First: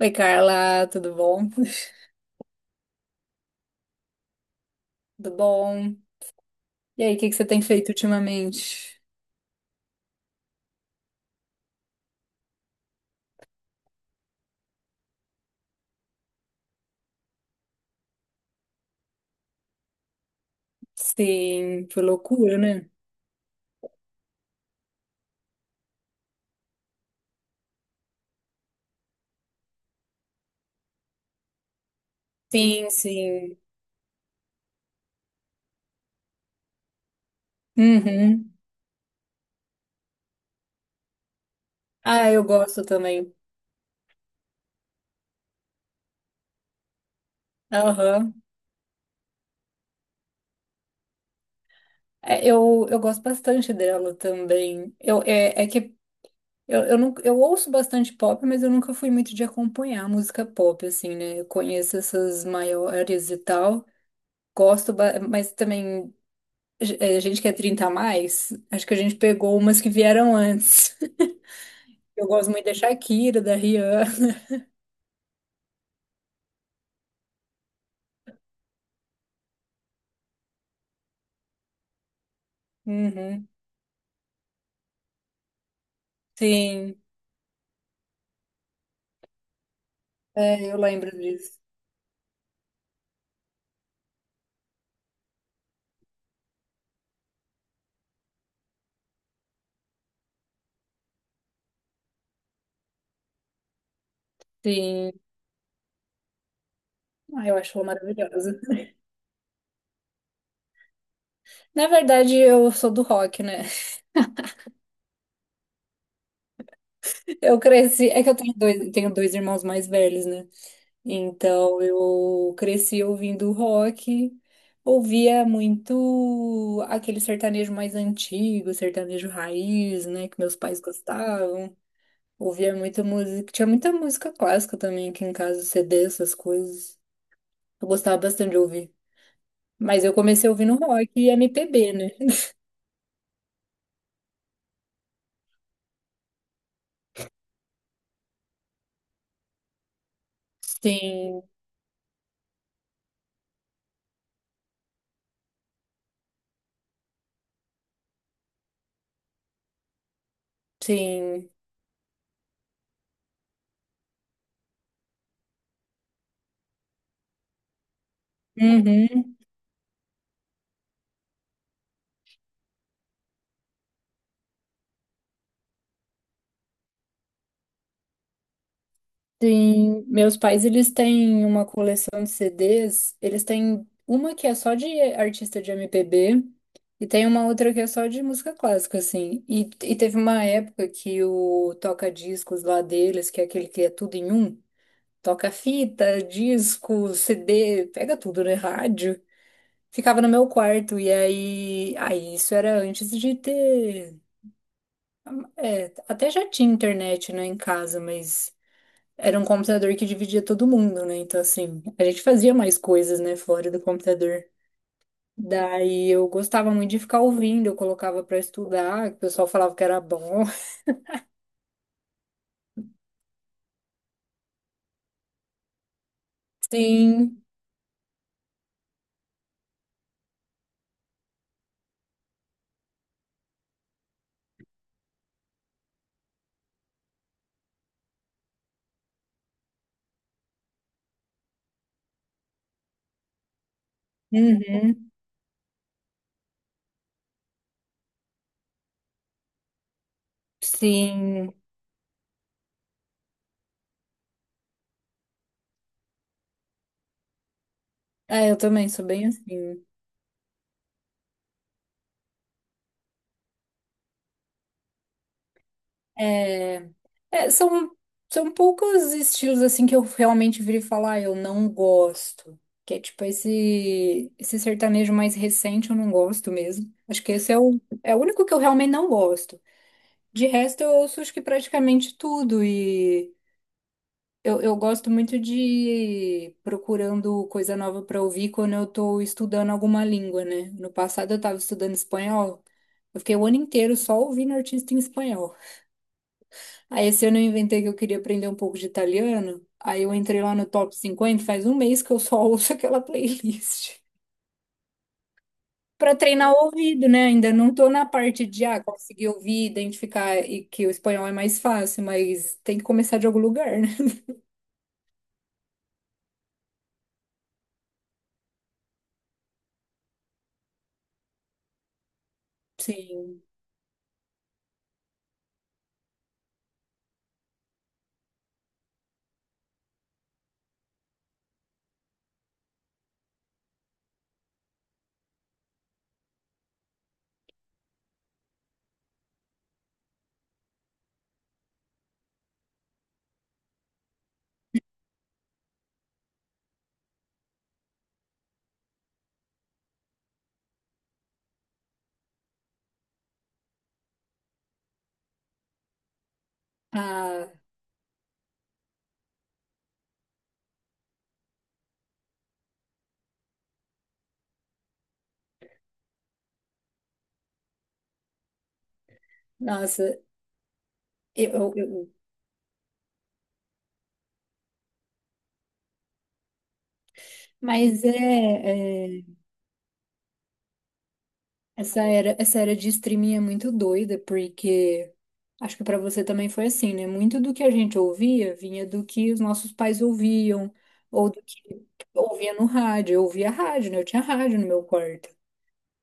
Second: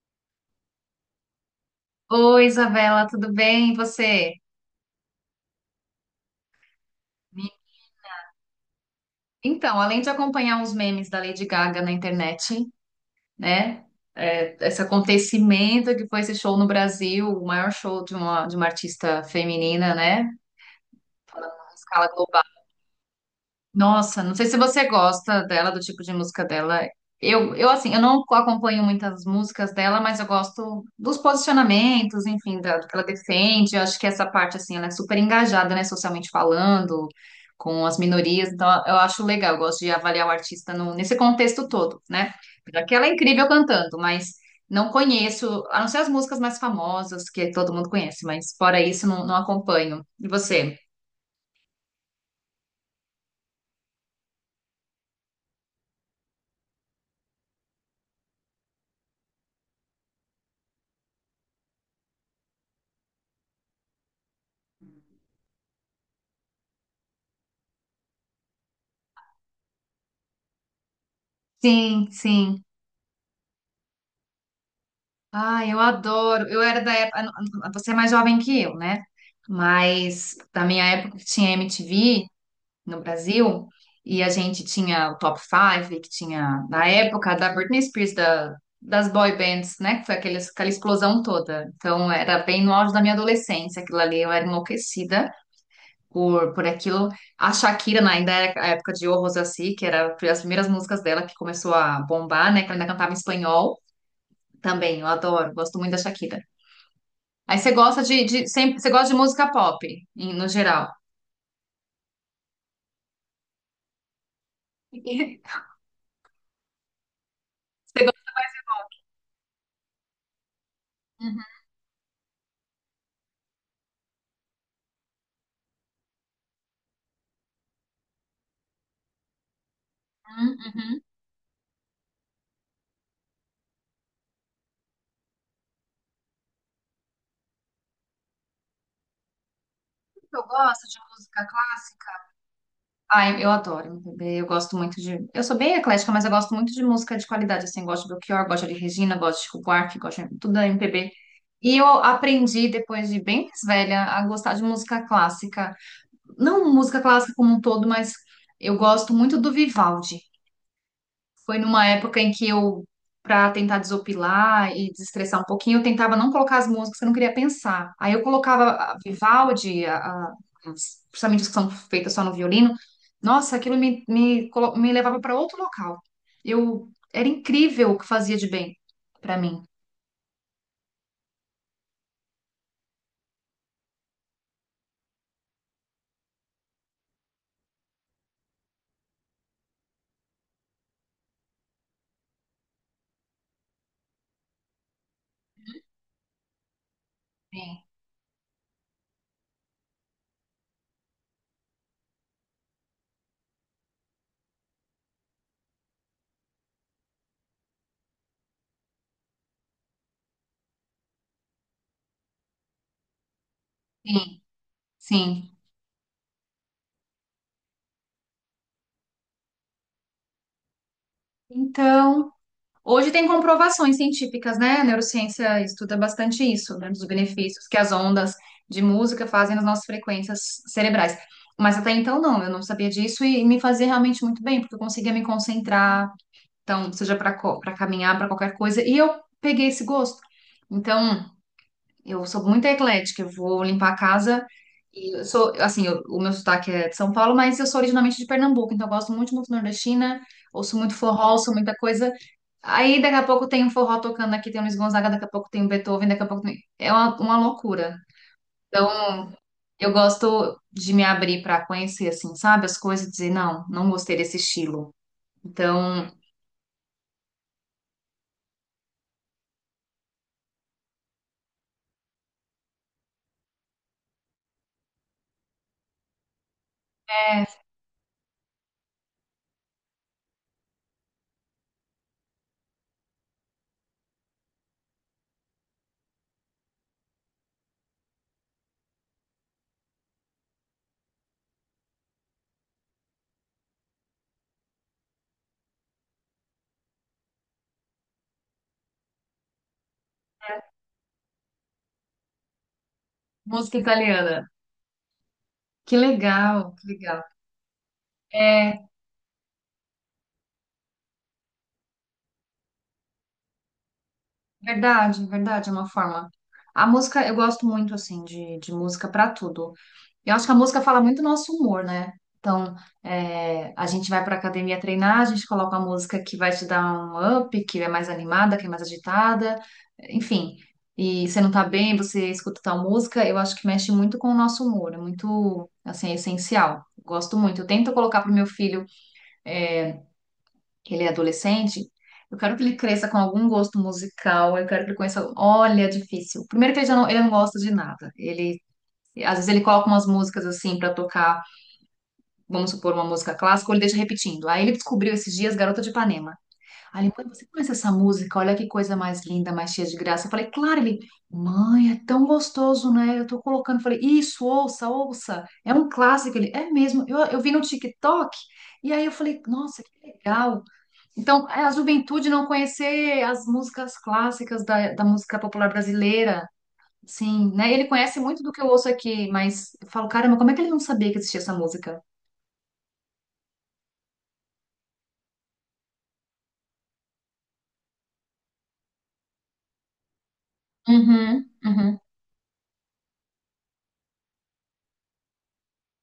Oi, Carla, tudo bom? Oi, Isabela, tudo bem? E você? Tudo bom? E aí, o que que você Me- tem feito ultimamente? Então, além de acompanhar uns memes da Lady Gaga na internet, né? É, esse acontecimento que foi esse show no Brasil, o maior show de uma artista feminina, né? Falando em Sim, por escala global. loucura, né? Nossa, não sei se você gosta dela, do tipo de música dela. Eu assim, eu não acompanho muitas músicas dela, mas eu gosto dos posicionamentos, enfim, da, do Sim, que ela sim. defende. Eu acho que essa parte, assim, ela é super engajada, né, socialmente falando, com as minorias. Uhum. Então, eu acho legal, eu gosto de avaliar o artista nesse contexto todo, Ah, né? eu gosto Porque ela é também. incrível cantando, mas não conheço, a não ser as músicas mais famosas, que todo mundo conhece, Aham. mas fora isso, não, não acompanho. E você? É, eu gosto bastante dela também. Eu, é que não, eu ouço bastante pop, mas eu nunca fui muito de acompanhar música pop, assim, né? Eu conheço essas maiores e tal. Gosto, mas também, a gente que é 30 a mais, acho que a gente pegou umas que vieram antes. Sim, Eu gosto sim. muito da Shakira, da Rihanna. Ah, eu adoro. Eu era da época. Você é mais jovem que eu, né? Mas da minha época que tinha MTV no Uhum. Brasil, e a gente tinha o Top 5, que tinha, na Sim, época, da Britney Spears, das boy bands, né? Que foi aquele, é, aquela eu lembro explosão disso. toda. Então, era bem no auge da minha adolescência, aquilo ali. Eu era enlouquecida por aquilo. A Shakira, né, ainda era a época de O Rosassi, que era as primeiras músicas dela que começou a bombar, né? Que ela ainda cantava em espanhol. Também, eu Sim, adoro, gosto muito da Shakira. ah, eu Aí você acho ela gosta de maravilhosa. sempre, você gosta de música pop, no geral. Na verdade, eu sou do rock, né? Eu Você cresci. É que gosta... eu tenho dois irmãos mais velhos, né? Uhum, Então eu cresci ouvindo rock, ouvia muito aquele sertanejo mais antigo, sertanejo raiz, né? Que meus pais uhum. gostavam. Ouvia muita música. Tinha muita música clássica também aqui em casa, CD, essas coisas. Eu gostava bastante de ouvir. Mas eu Eu comecei ouvindo gosto de rock e música MPB, né? clássica. Ai, eu adoro MPB, eu gosto muito de... Eu sou bem eclética, mas eu gosto muito de música de qualidade, assim, gosto de Belchior, gosto de Regina, gosto de Chico Buarque, gosto de tudo da MPB. Sim, E eu aprendi, depois de bem mais velha, a gostar de música clássica. Não música clássica como um todo, mas eu gosto muito do Vivaldi. sim. Foi numa época em que eu, para tentar desopilar e desestressar um pouquinho, eu tentava não colocar as músicas que eu não queria pensar. Aí eu colocava a Uhum, Vivaldi, principalmente as que são feitas só no violino. Nossa, aquilo me levava para outro local. Eu era incrível o que fazia de bem para mim. sim. Meus pais, eles têm uma coleção de CDs. Eles têm uma que é só de artista de MPB e tem uma outra que é só de música clássica, assim. E teve uma época que o toca-discos lá deles, que é aquele que é tudo em um, toca fita, disco, Sim, CD, pega tudo, né? Rádio. Ficava no meu quarto, e aí isso era antes de ter. É, até já tinha internet, né, em casa, mas era um computador que dividia todo mundo, né? Então, assim, a gente fazia mais coisas, né, fora do sim. computador. Sim. Daí eu gostava muito de ficar ouvindo, eu colocava pra estudar, que o pessoal falava que era bom. Então, hoje tem comprovações científicas, né? A neurociência estuda bastante isso, né? Dos Sim, benefícios que as ondas de música fazem nas nossas frequências cerebrais. Mas até então não, eu não sabia disso e me fazia realmente muito bem, porque eu conseguia me concentrar, então, seja para caminhar, para qualquer coisa, e eu peguei esse gosto. Então, eu sou muito eclética, eu vou limpar a casa uhum, e eu sou, assim, o meu sotaque é de São Paulo, mas eu sou originalmente de Pernambuco, então eu gosto muito de música nordestina, ouço muito forró, ouço sim. muita coisa. Aí daqui a pouco tem um forró tocando aqui, tem um Luiz Gonzaga, daqui a pouco tem um Beethoven, daqui a pouco tem... É uma loucura. É, eu também sou bem Então, assim. eu gosto de me abrir para conhecer, assim, sabe, as coisas e dizer, não, não gostei desse estilo. Então, É, é, são poucos estilos assim que eu realmente virei falar, "Ah, eu não gosto. Que é tipo esse sertanejo mais recente, eu não gosto mesmo. Acho que é esse é o único que eu realmente não gosto. De resto, eu ouço acho que praticamente tudo. E eu gosto muito de ir procurando coisa nova para ouvir quando eu tô estudando alguma língua, né? No passado eu tava estudando espanhol. Eu fiquei o ano inteiro só ouvindo artista em espanhol. Aí esse ano eu inventei que eu queria aprender um pouco de italiano. Aí eu entrei lá no Top 50. Faz um mês que eu só ouço aquela música playlist. italiana. Que Pra treinar o legal, que ouvido, legal. né? Ainda não tô na parte de ah, É conseguir ouvir, identificar e que o espanhol é mais fácil, mas tem que começar de algum lugar, né? verdade, verdade, é uma forma. A música, eu gosto muito, assim, de música para tudo. Eu acho que a música fala muito do nosso humor, né? Então, Sim. é, a gente vai para academia treinar, a gente coloca uma música que vai te dar um up, que é mais animada, que é mais agitada, enfim. E você não tá bem, você escuta tal música, eu acho que mexe muito com o nosso humor, é muito, assim, é essencial. Gosto muito. Eu tento colocar pro meu filho, é, que ele é adolescente, eu quero que ele cresça com algum gosto musical, eu quero que ele conheça. Olha, é difícil. Primeiro que ele já não, ele não gosta de nada. Ele, às vezes ele coloca umas músicas assim para tocar, vamos supor, uma música clássica, ou ele deixa repetindo. Aí ele descobriu esses dias Garota de Ipanema. Aí ele, mãe, você Ah, conhece essa música? Olha que coisa mais linda, mais cheia de graça. Eu falei, claro, ele, mãe, é tão gostoso, né? Eu tô colocando. Eu falei, isso, ouça, ouça. É um clássico. Ele, é mesmo. Eu vi no TikTok. E aí eu falei, nossa, que nossa, legal. Então, eu, é a eu- eu- juventude não conhecer as músicas clássicas da, da música popular brasileira. Sim, né? Ele mas conhece muito do que eu ouço é. aqui, mas eu falo, caramba, como é que ele não sabia que existia essa música? essa era de streaming é muito doida, porque acho que pra você também foi assim, né? Muito do que a gente ouvia vinha do que os nossos pais ouviam, ou do Uhum, que uhum. ouvia no rádio. Eu ouvia rádio, né? Eu tinha rádio no meu quarto.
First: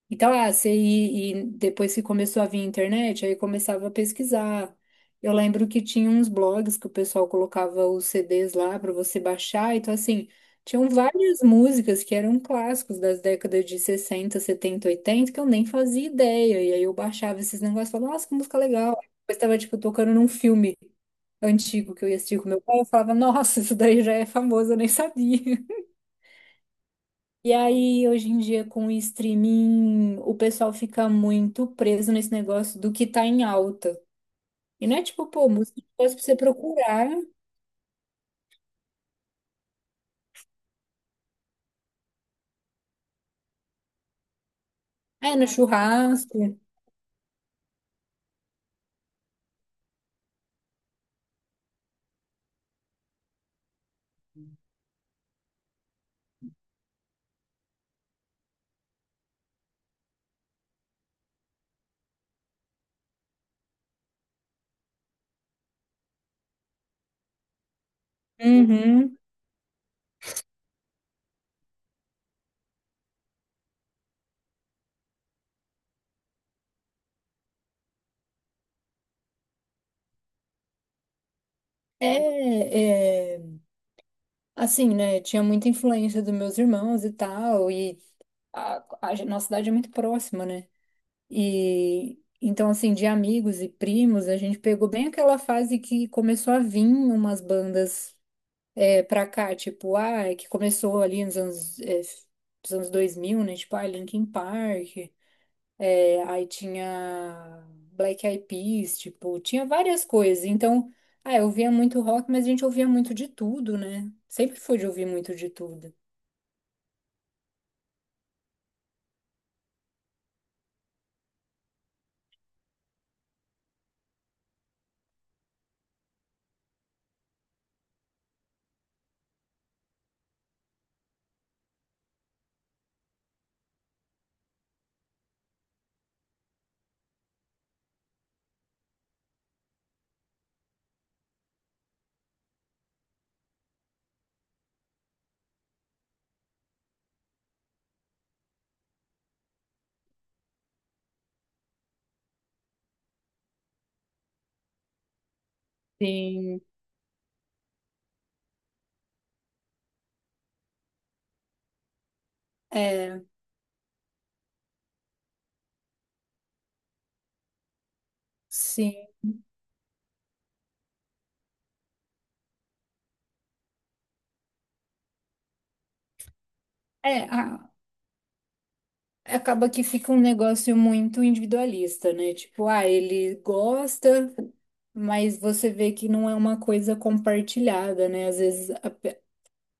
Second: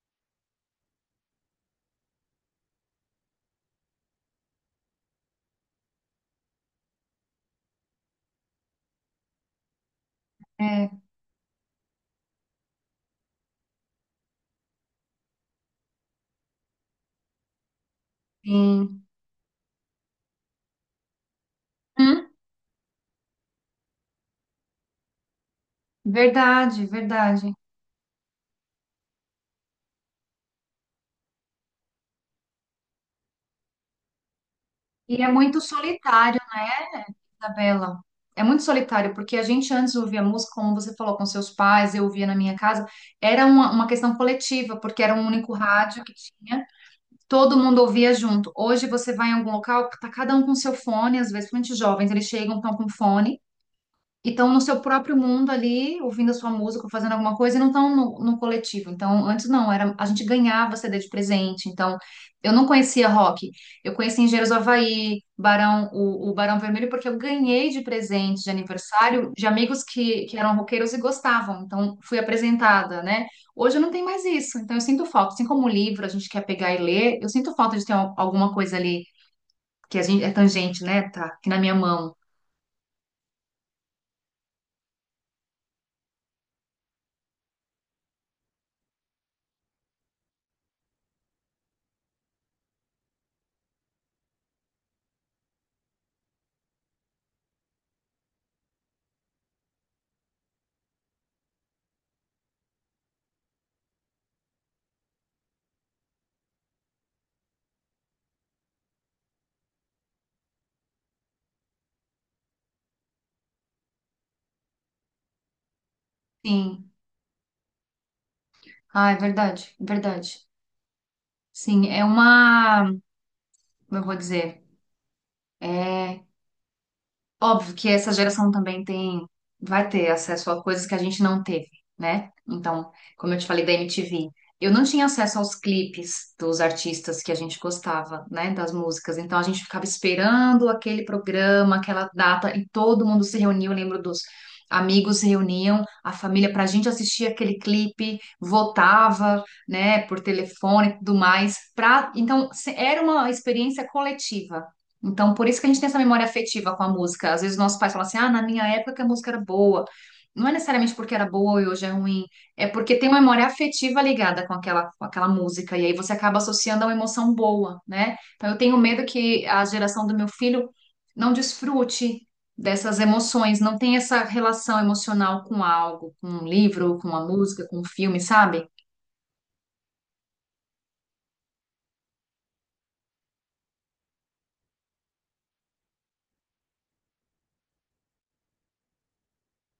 Então, ah, você e depois que começou a vir a internet, aí começava a pesquisar. Eu lembro que tinha uns blogs que o pessoal colocava os CDs lá para você baixar. Então, assim, tinham É, várias músicas que eram clássicos das décadas de 60, 70, 80 que eu nem fazia ideia. E aí eu baixava esses negócios e falava, nossa, que música legal. sim. Aí depois estava, tipo, tocando num filme antigo que eu ia Hum, assistir com meu pai. Eu falava, nossa, isso daí já é famoso, eu nem sabia. verdade, verdade. E aí, hoje em dia, com o streaming, o pessoal fica muito preso nesse negócio do que tá em alta. E não é E tipo, é pô, muito música é uma pra você solitário, procurar. Isabela. É muito solitário, porque a gente antes ouvia música, como você falou, com seus pais, eu ouvia na minha casa. Era uma questão coletiva, porque era um É, no único rádio que churrasco. tinha, todo mundo ouvia junto. Hoje você vai em algum local, tá cada um com seu fone, às vezes, principalmente os jovens, eles chegam, estão com fone. E estão no seu próprio mundo ali, ouvindo a sua música, ou fazendo alguma coisa, e não estão no, no coletivo. Então, antes não, era a gente ganhava CD de presente. Então, eu não conhecia rock. Eu conheci Engenheiros do Havaí, Barão, o Barão Vermelho, porque eu ganhei de presente de Uhum. aniversário de amigos que eram roqueiros e gostavam. Então, fui apresentada, né? Hoje eu não tem mais isso. Então, eu sinto falta. Assim como o livro a gente quer pegar e ler, eu sinto falta de ter alguma coisa ali que a gente é tangente, né? Tá aqui na minha mão. É, é, assim, né? Tinha muita influência dos meus irmãos e tal. E a, nossa cidade é muito próxima, né? E então, assim, de amigos e primos, a gente pegou bem aquela fase que começou a vir umas bandas. É pra cá, tipo, ah, é que começou ali nos anos 2000, né? Tipo, ah, Linkin Park, aí tinha Black Eyed Peas, tipo, tinha várias coisas. Então, ah, eu ouvia muito rock, mas a gente ouvia muito de tudo, né? Sempre foi de ouvir muito de tudo. Sim. Ah, é verdade, verdade. Sim, é uma, como eu vou dizer, é óbvio que essa geração também tem, vai ter acesso a coisas que a gente não teve, né? Então, como eu te falei da MTV, eu não tinha acesso aos clipes dos artistas que a gente gostava, né? Das músicas. Então, a gente ficava esperando aquele programa, aquela data, e todo mundo se reuniu. Eu lembro dos amigos se reuniam, a família, para a gente assistir aquele clipe, votava, né? Por telefone e tudo mais. Pra... Então, era uma experiência coletiva. Então, por isso que a gente tem essa memória Sim, afetiva com a música. Às vezes nossos pais falam assim: ah, na minha época que a música era boa. Não é necessariamente porque era boa e hoje é ruim, é porque tem uma é, memória afetiva ligada com aquela música, e aí você acaba associando a uma emoção boa, né? Então eu tenho sim. medo que a geração do meu filho não desfrute dessas emoções, não tenha essa relação emocional com algo, com um livro, com É, uma música, com um filme, sabe? acaba que fica um negócio muito individualista, né? Tipo, ah, ele gosta, mas você vê que não é uma coisa compartilhada, né? Às vezes a-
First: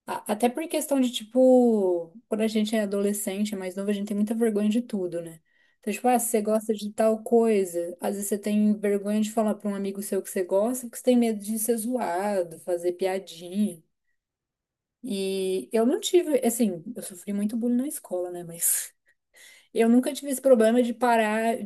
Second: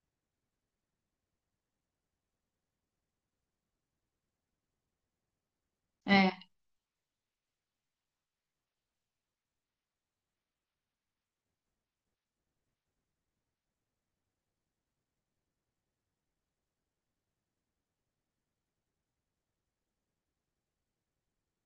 A- até por questão de, tipo, quando a gente é adolescente, é mais novo, a gente tem muita vergonha de tudo, né? Então, tipo, ah, É, se você gosta de tal coisa, às vezes você tem vergonha de falar pra um amigo seu que você gosta, porque você tem medo de ser zoado, fazer piadinha. E eu não tive, assim, eu sofri muito bullying na escola, né? Mas eu nunca tive esse problema de parar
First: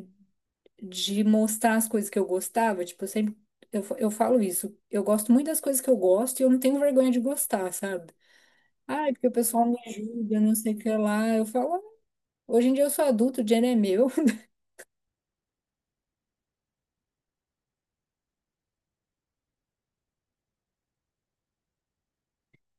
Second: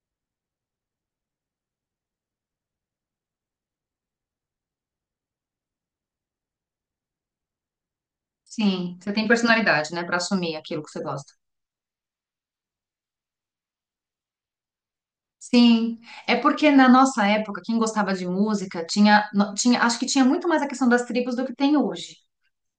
de mostrar as coisas que eu gostava. Tipo, eu sempre, eu falo isso, eu gosto muito das coisas que eu gosto e eu não tenho vergonha de gostar, sabe? sim, você Ai, porque tem o pessoal me personalidade, né, pra julga, não assumir sei o aquilo que que você lá. gosta. Eu falo, "Ah, hoje em dia eu sou adulto, o dinheiro é meu. Sim, é porque na nossa época, quem gostava de música tinha, no- tinha, acho que tinha muito mais a questão das tribos do que tem hoje,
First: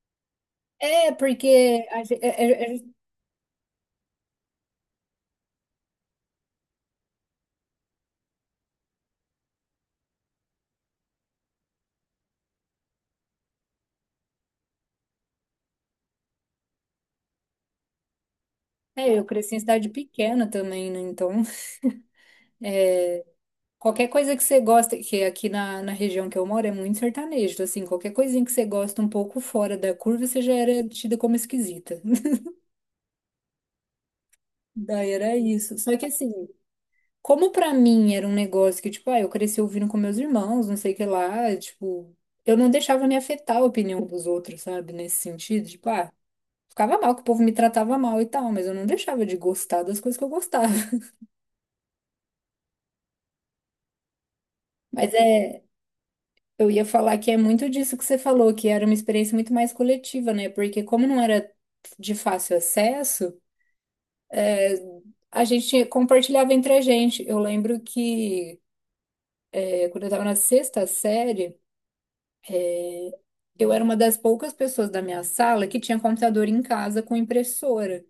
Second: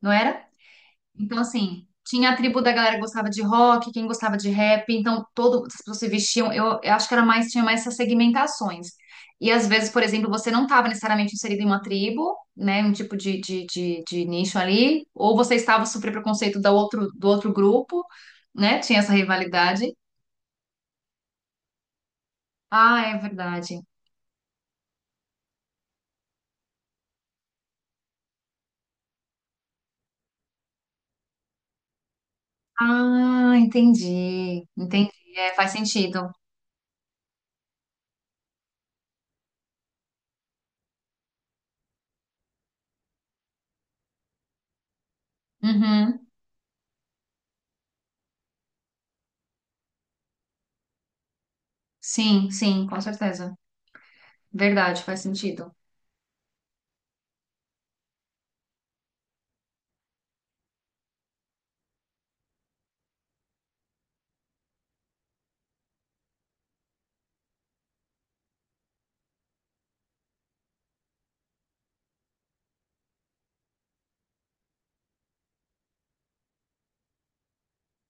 não era? É, Então, porque assim, a ge- é, tinha a tribo da é- galera é- que gostava de rock, quem gostava de rap, então todo, as pessoas se vestiam, eu acho que era mais, tinha mais essas segmentações. E às vezes, por exemplo, você não estava necessariamente inserido em uma tribo, né, um tipo de nicho ali, ou você estava super preconceito do outro grupo, né, tinha essa é, eu cresci em cidade rivalidade. pequena também, né? Então, Ah, é verdade. qualquer coisa que você gosta, que aqui na região que eu moro é muito sertanejo, assim, qualquer coisinha que você gosta um pouco fora da curva, você já era tida como esquisita. Ah, entendi. Daí Entendi. era É, faz isso. Só que sentido. assim, como pra mim era um negócio que, tipo, ah, eu cresci ouvindo com meus irmãos, não sei o que lá, tipo, eu não deixava me afetar a opinião dos outros, sabe? Nesse sentido, tipo, ah. Uhum. Ficava mal, que o povo me tratava mal e tal, mas eu não deixava de gostar das coisas que eu gostava. Sim, sim, com certeza. Verdade, Mas faz é, sentido. eu ia falar que é muito disso que você falou, que era uma experiência muito mais coletiva, né? Porque como não era de fácil acesso, a gente compartilhava entre a gente. Eu lembro que quando eu estava na sexta série, é, eu era uma das poucas pessoas da minha sala que tinha computador em casa com impressora.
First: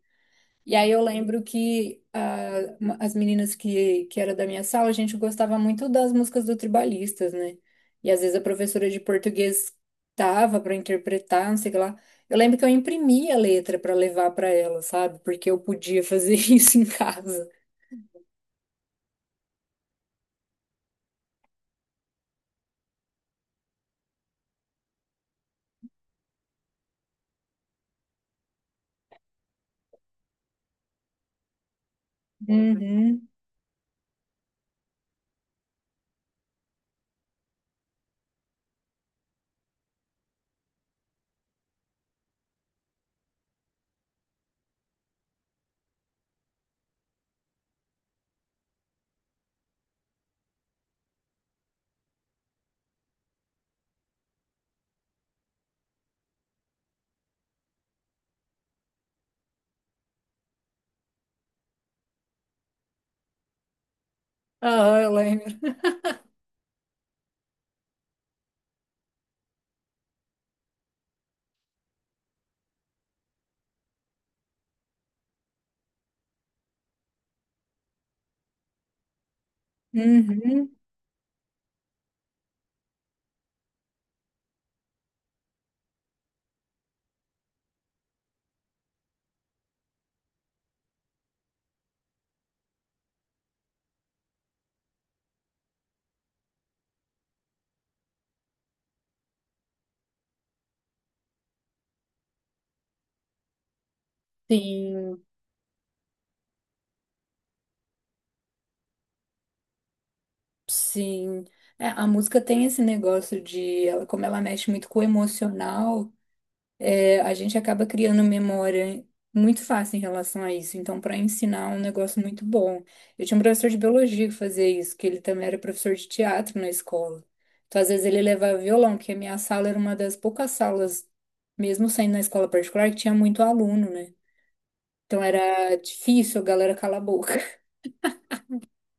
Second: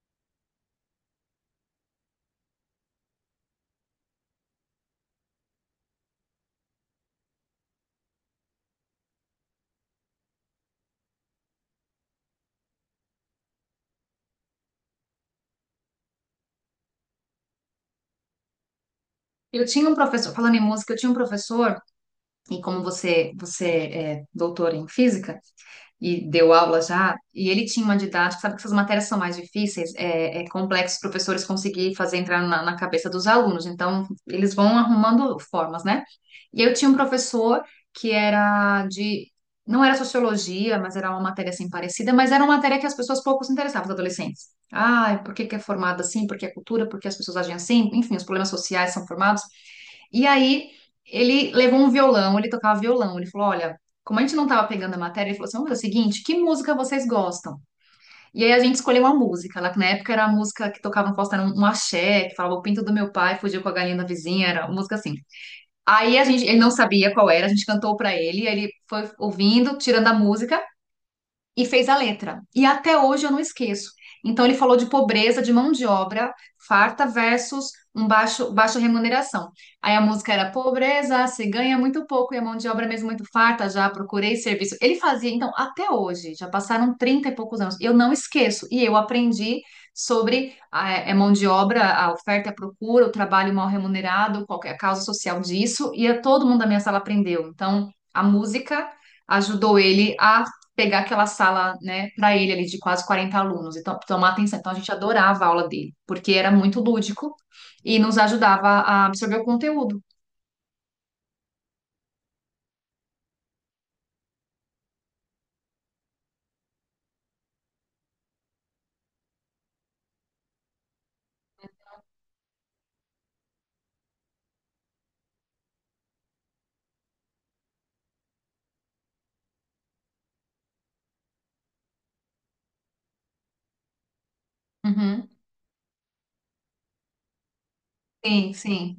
E aí eu lembro que ah, as meninas que era da minha sala, a gente gostava muito das músicas do Tribalistas, né? E às vezes a professora de português tava para interpretar, não sei o que lá. Eu lembro que eu imprimia a letra para levar para ela, sabe? Porque eu podia fazer isso em casa. Eu tinha um professor, falando em música, eu tinha um professor, e como você, você é doutor em física e deu aula já, e ele tinha uma didática, sabe que essas matérias são mais difíceis, é, é complexo os professores conseguir fazer entrar na, na cabeça dos Uhum. alunos, então eles vão arrumando formas, né? E eu tinha um professor que era de. Não era sociologia, mas era uma matéria assim parecida, mas era uma matéria que as pessoas pouco se interessavam, os adolescentes. Ah, por que que é formado assim? Por que é cultura? Por que as pessoas agem assim? Enfim, os problemas sociais são formados. E aí ele levou um violão, ele tocava violão. Ele falou: olha, como a gente não estava pegando a matéria, ele falou assim: vamos fazer o seguinte, que música vocês gostam? E aí a gente escolheu uma música. Lá que na época era a música que tocava no posto, era um axé, que falava o pinto do meu pai fugiu com a galinha da vizinha, era uma música Ah, eu assim. lembro. Aí a gente, ele não sabia qual era, a gente cantou pra ele, aí ele foi ouvindo, tirando a música e fez a letra. E até hoje eu não esqueço. Então ele falou de pobreza de mão de obra farta versus um baixo baixa remuneração. Aí a música era Uhum. pobreza, se ganha muito pouco e a mão de obra mesmo muito farta, já procurei serviço. Ele fazia, então, até hoje, já passaram 30 e poucos anos. Eu não esqueço e eu aprendi sobre a mão de obra, a oferta e a procura, o trabalho mal remunerado, qualquer causa social disso, e todo mundo da minha sala aprendeu. Então, a música ajudou ele a pegar aquela sala, né, para ele ali de quase 40 alunos e tomar atenção. Então a gente Sim, adorava a aula dele, porque era muito lúdico e nos ajudava a absorver o conteúdo. sim. É, a música tem esse negócio de, ela, como ela mexe muito com o emocional. É, a gente acaba criando memória muito fácil em relação a isso. Então, para ensinar é um negócio muito bom. Eu tinha um professor de biologia que fazia isso, que ele também era professor de teatro na escola. Então, às vezes ele levava violão, que a minha sala era uma das poucas salas, mesmo sendo na escola particular, que tinha muito aluno, né? Então Uhum. era difícil a galera calar a boca. Sim, sim.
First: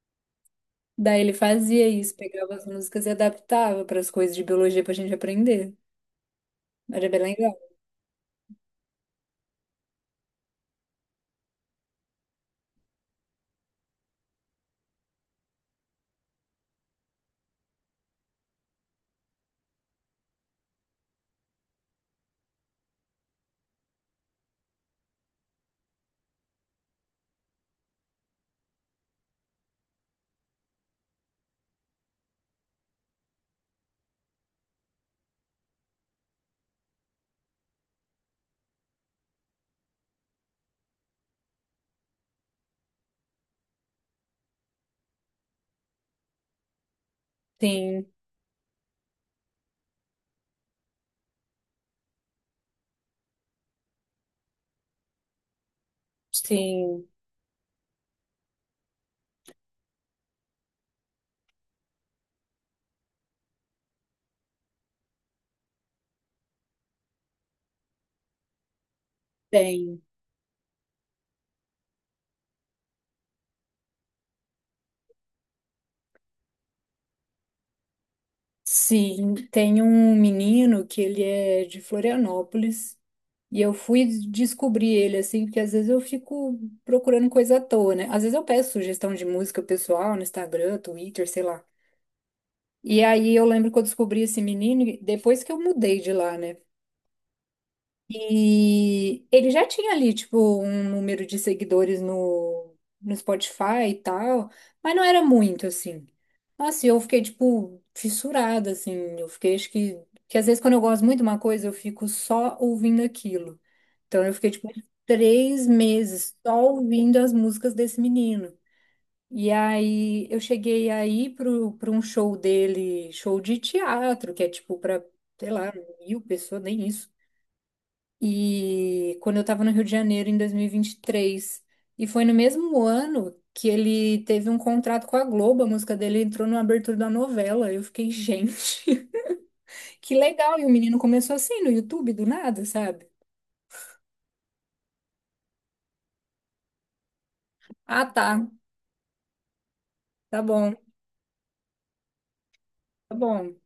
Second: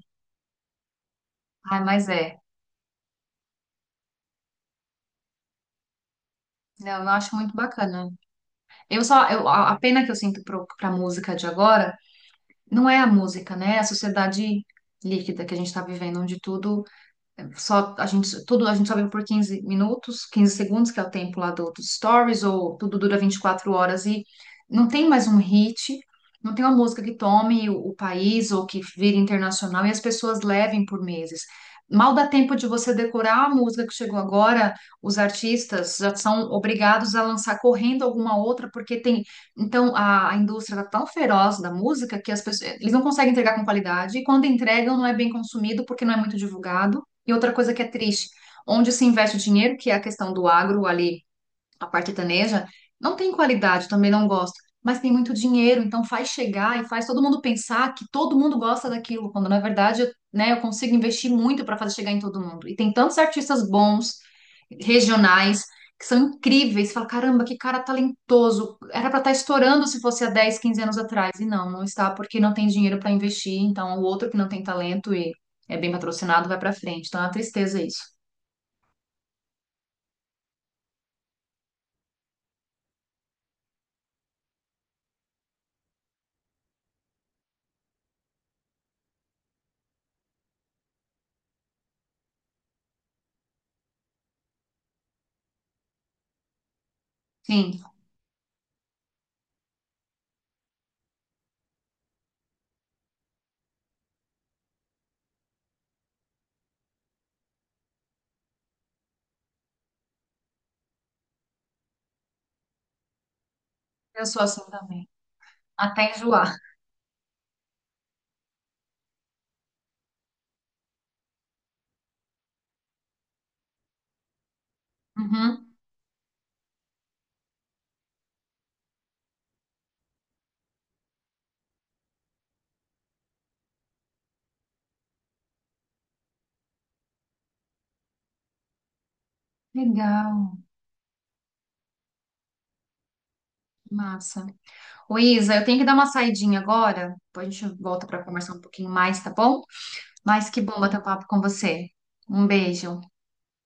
Daí ele Ai, fazia mas isso, é. pegava as músicas e adaptava para as coisas de biologia para a gente aprender. Não, eu Era bem acho muito legal. bacana. Eu só, eu, a pena que eu sinto para a música de agora não é a música, né? É a sociedade líquida que a gente está vivendo, onde tudo só a gente, tudo a gente só vive por 15 minutos, 15 segundos, que é o tempo lá do, dos stories, ou tudo dura 24 horas e não tem mais um hit, não tem uma música que tome o país ou que vire internacional e as pessoas levem por meses. Mal dá tempo de você decorar a música que chegou agora, os artistas já são obrigados a lançar correndo alguma outra, porque tem. Então, a indústria está tão feroz da música que as pessoas, eles não conseguem entregar com qualidade, e quando entregam, não é bem consumido porque não é muito divulgado. E outra coisa que é Sim, triste, onde se investe o dinheiro, que é a questão do agro ali, a parte sertaneja, não tem qualidade, também não gosto, mas tem muito dinheiro, então faz chegar e faz sim, todo mundo pensar que todo mundo gosta daquilo, quando na verdade, eu, né, eu consigo investir muito para fazer chegar em todo mundo. E tem tantos artistas bons, regionais, que são incríveis, fala, caramba, que cara talentoso, era para estar estourando se tem. fosse há 10 15 anos atrás. E não, não está porque não tem dinheiro para investir, então o outro que não tem talento e é bem patrocinado vai para frente. Então é uma tristeza isso. Sim, tem um menino que ele é de Florianópolis e eu fui descobrir ele assim, porque às vezes eu fico procurando coisa à toa, né? Às vezes eu peço sugestão de música pessoal no Instagram, Twitter, sei lá. E aí eu lembro que eu descobri esse menino e depois que eu mudei de lá, né? Sim, E ele já tinha ali, tipo, um número de seguidores no Spotify e tal, mas não era muito, assim. Nossa, e eu fiquei, tipo, fissurada, assim. Eu fiquei, acho que. Que às vezes quando eu gosto muito de uma coisa, eu fico só ouvindo aquilo. Então eu eu sou fiquei, assim tipo, também. 3 Até meses enjoar. só ouvindo as músicas desse menino. E aí eu cheguei aí pro um show dele, show de teatro, que é tipo pra, sei Uhum. lá, mil pessoas, nem isso e quando eu estava no Rio de Janeiro em 2023. E 23. E foi no mesmo ano que ele teve um contrato com a Globo, a música dele entrou na abertura da novela. Eu fiquei, gente, que Legal, legal! E o menino começou assim no YouTube do nada, sabe? massa. Ô, Isa, eu tenho que dar uma saidinha agora. Depois a gente volta Ah, para tá, conversar um pouquinho mais, tá bom? tá Mas que bom, bom bater um papo com você. Um beijo. tá bom.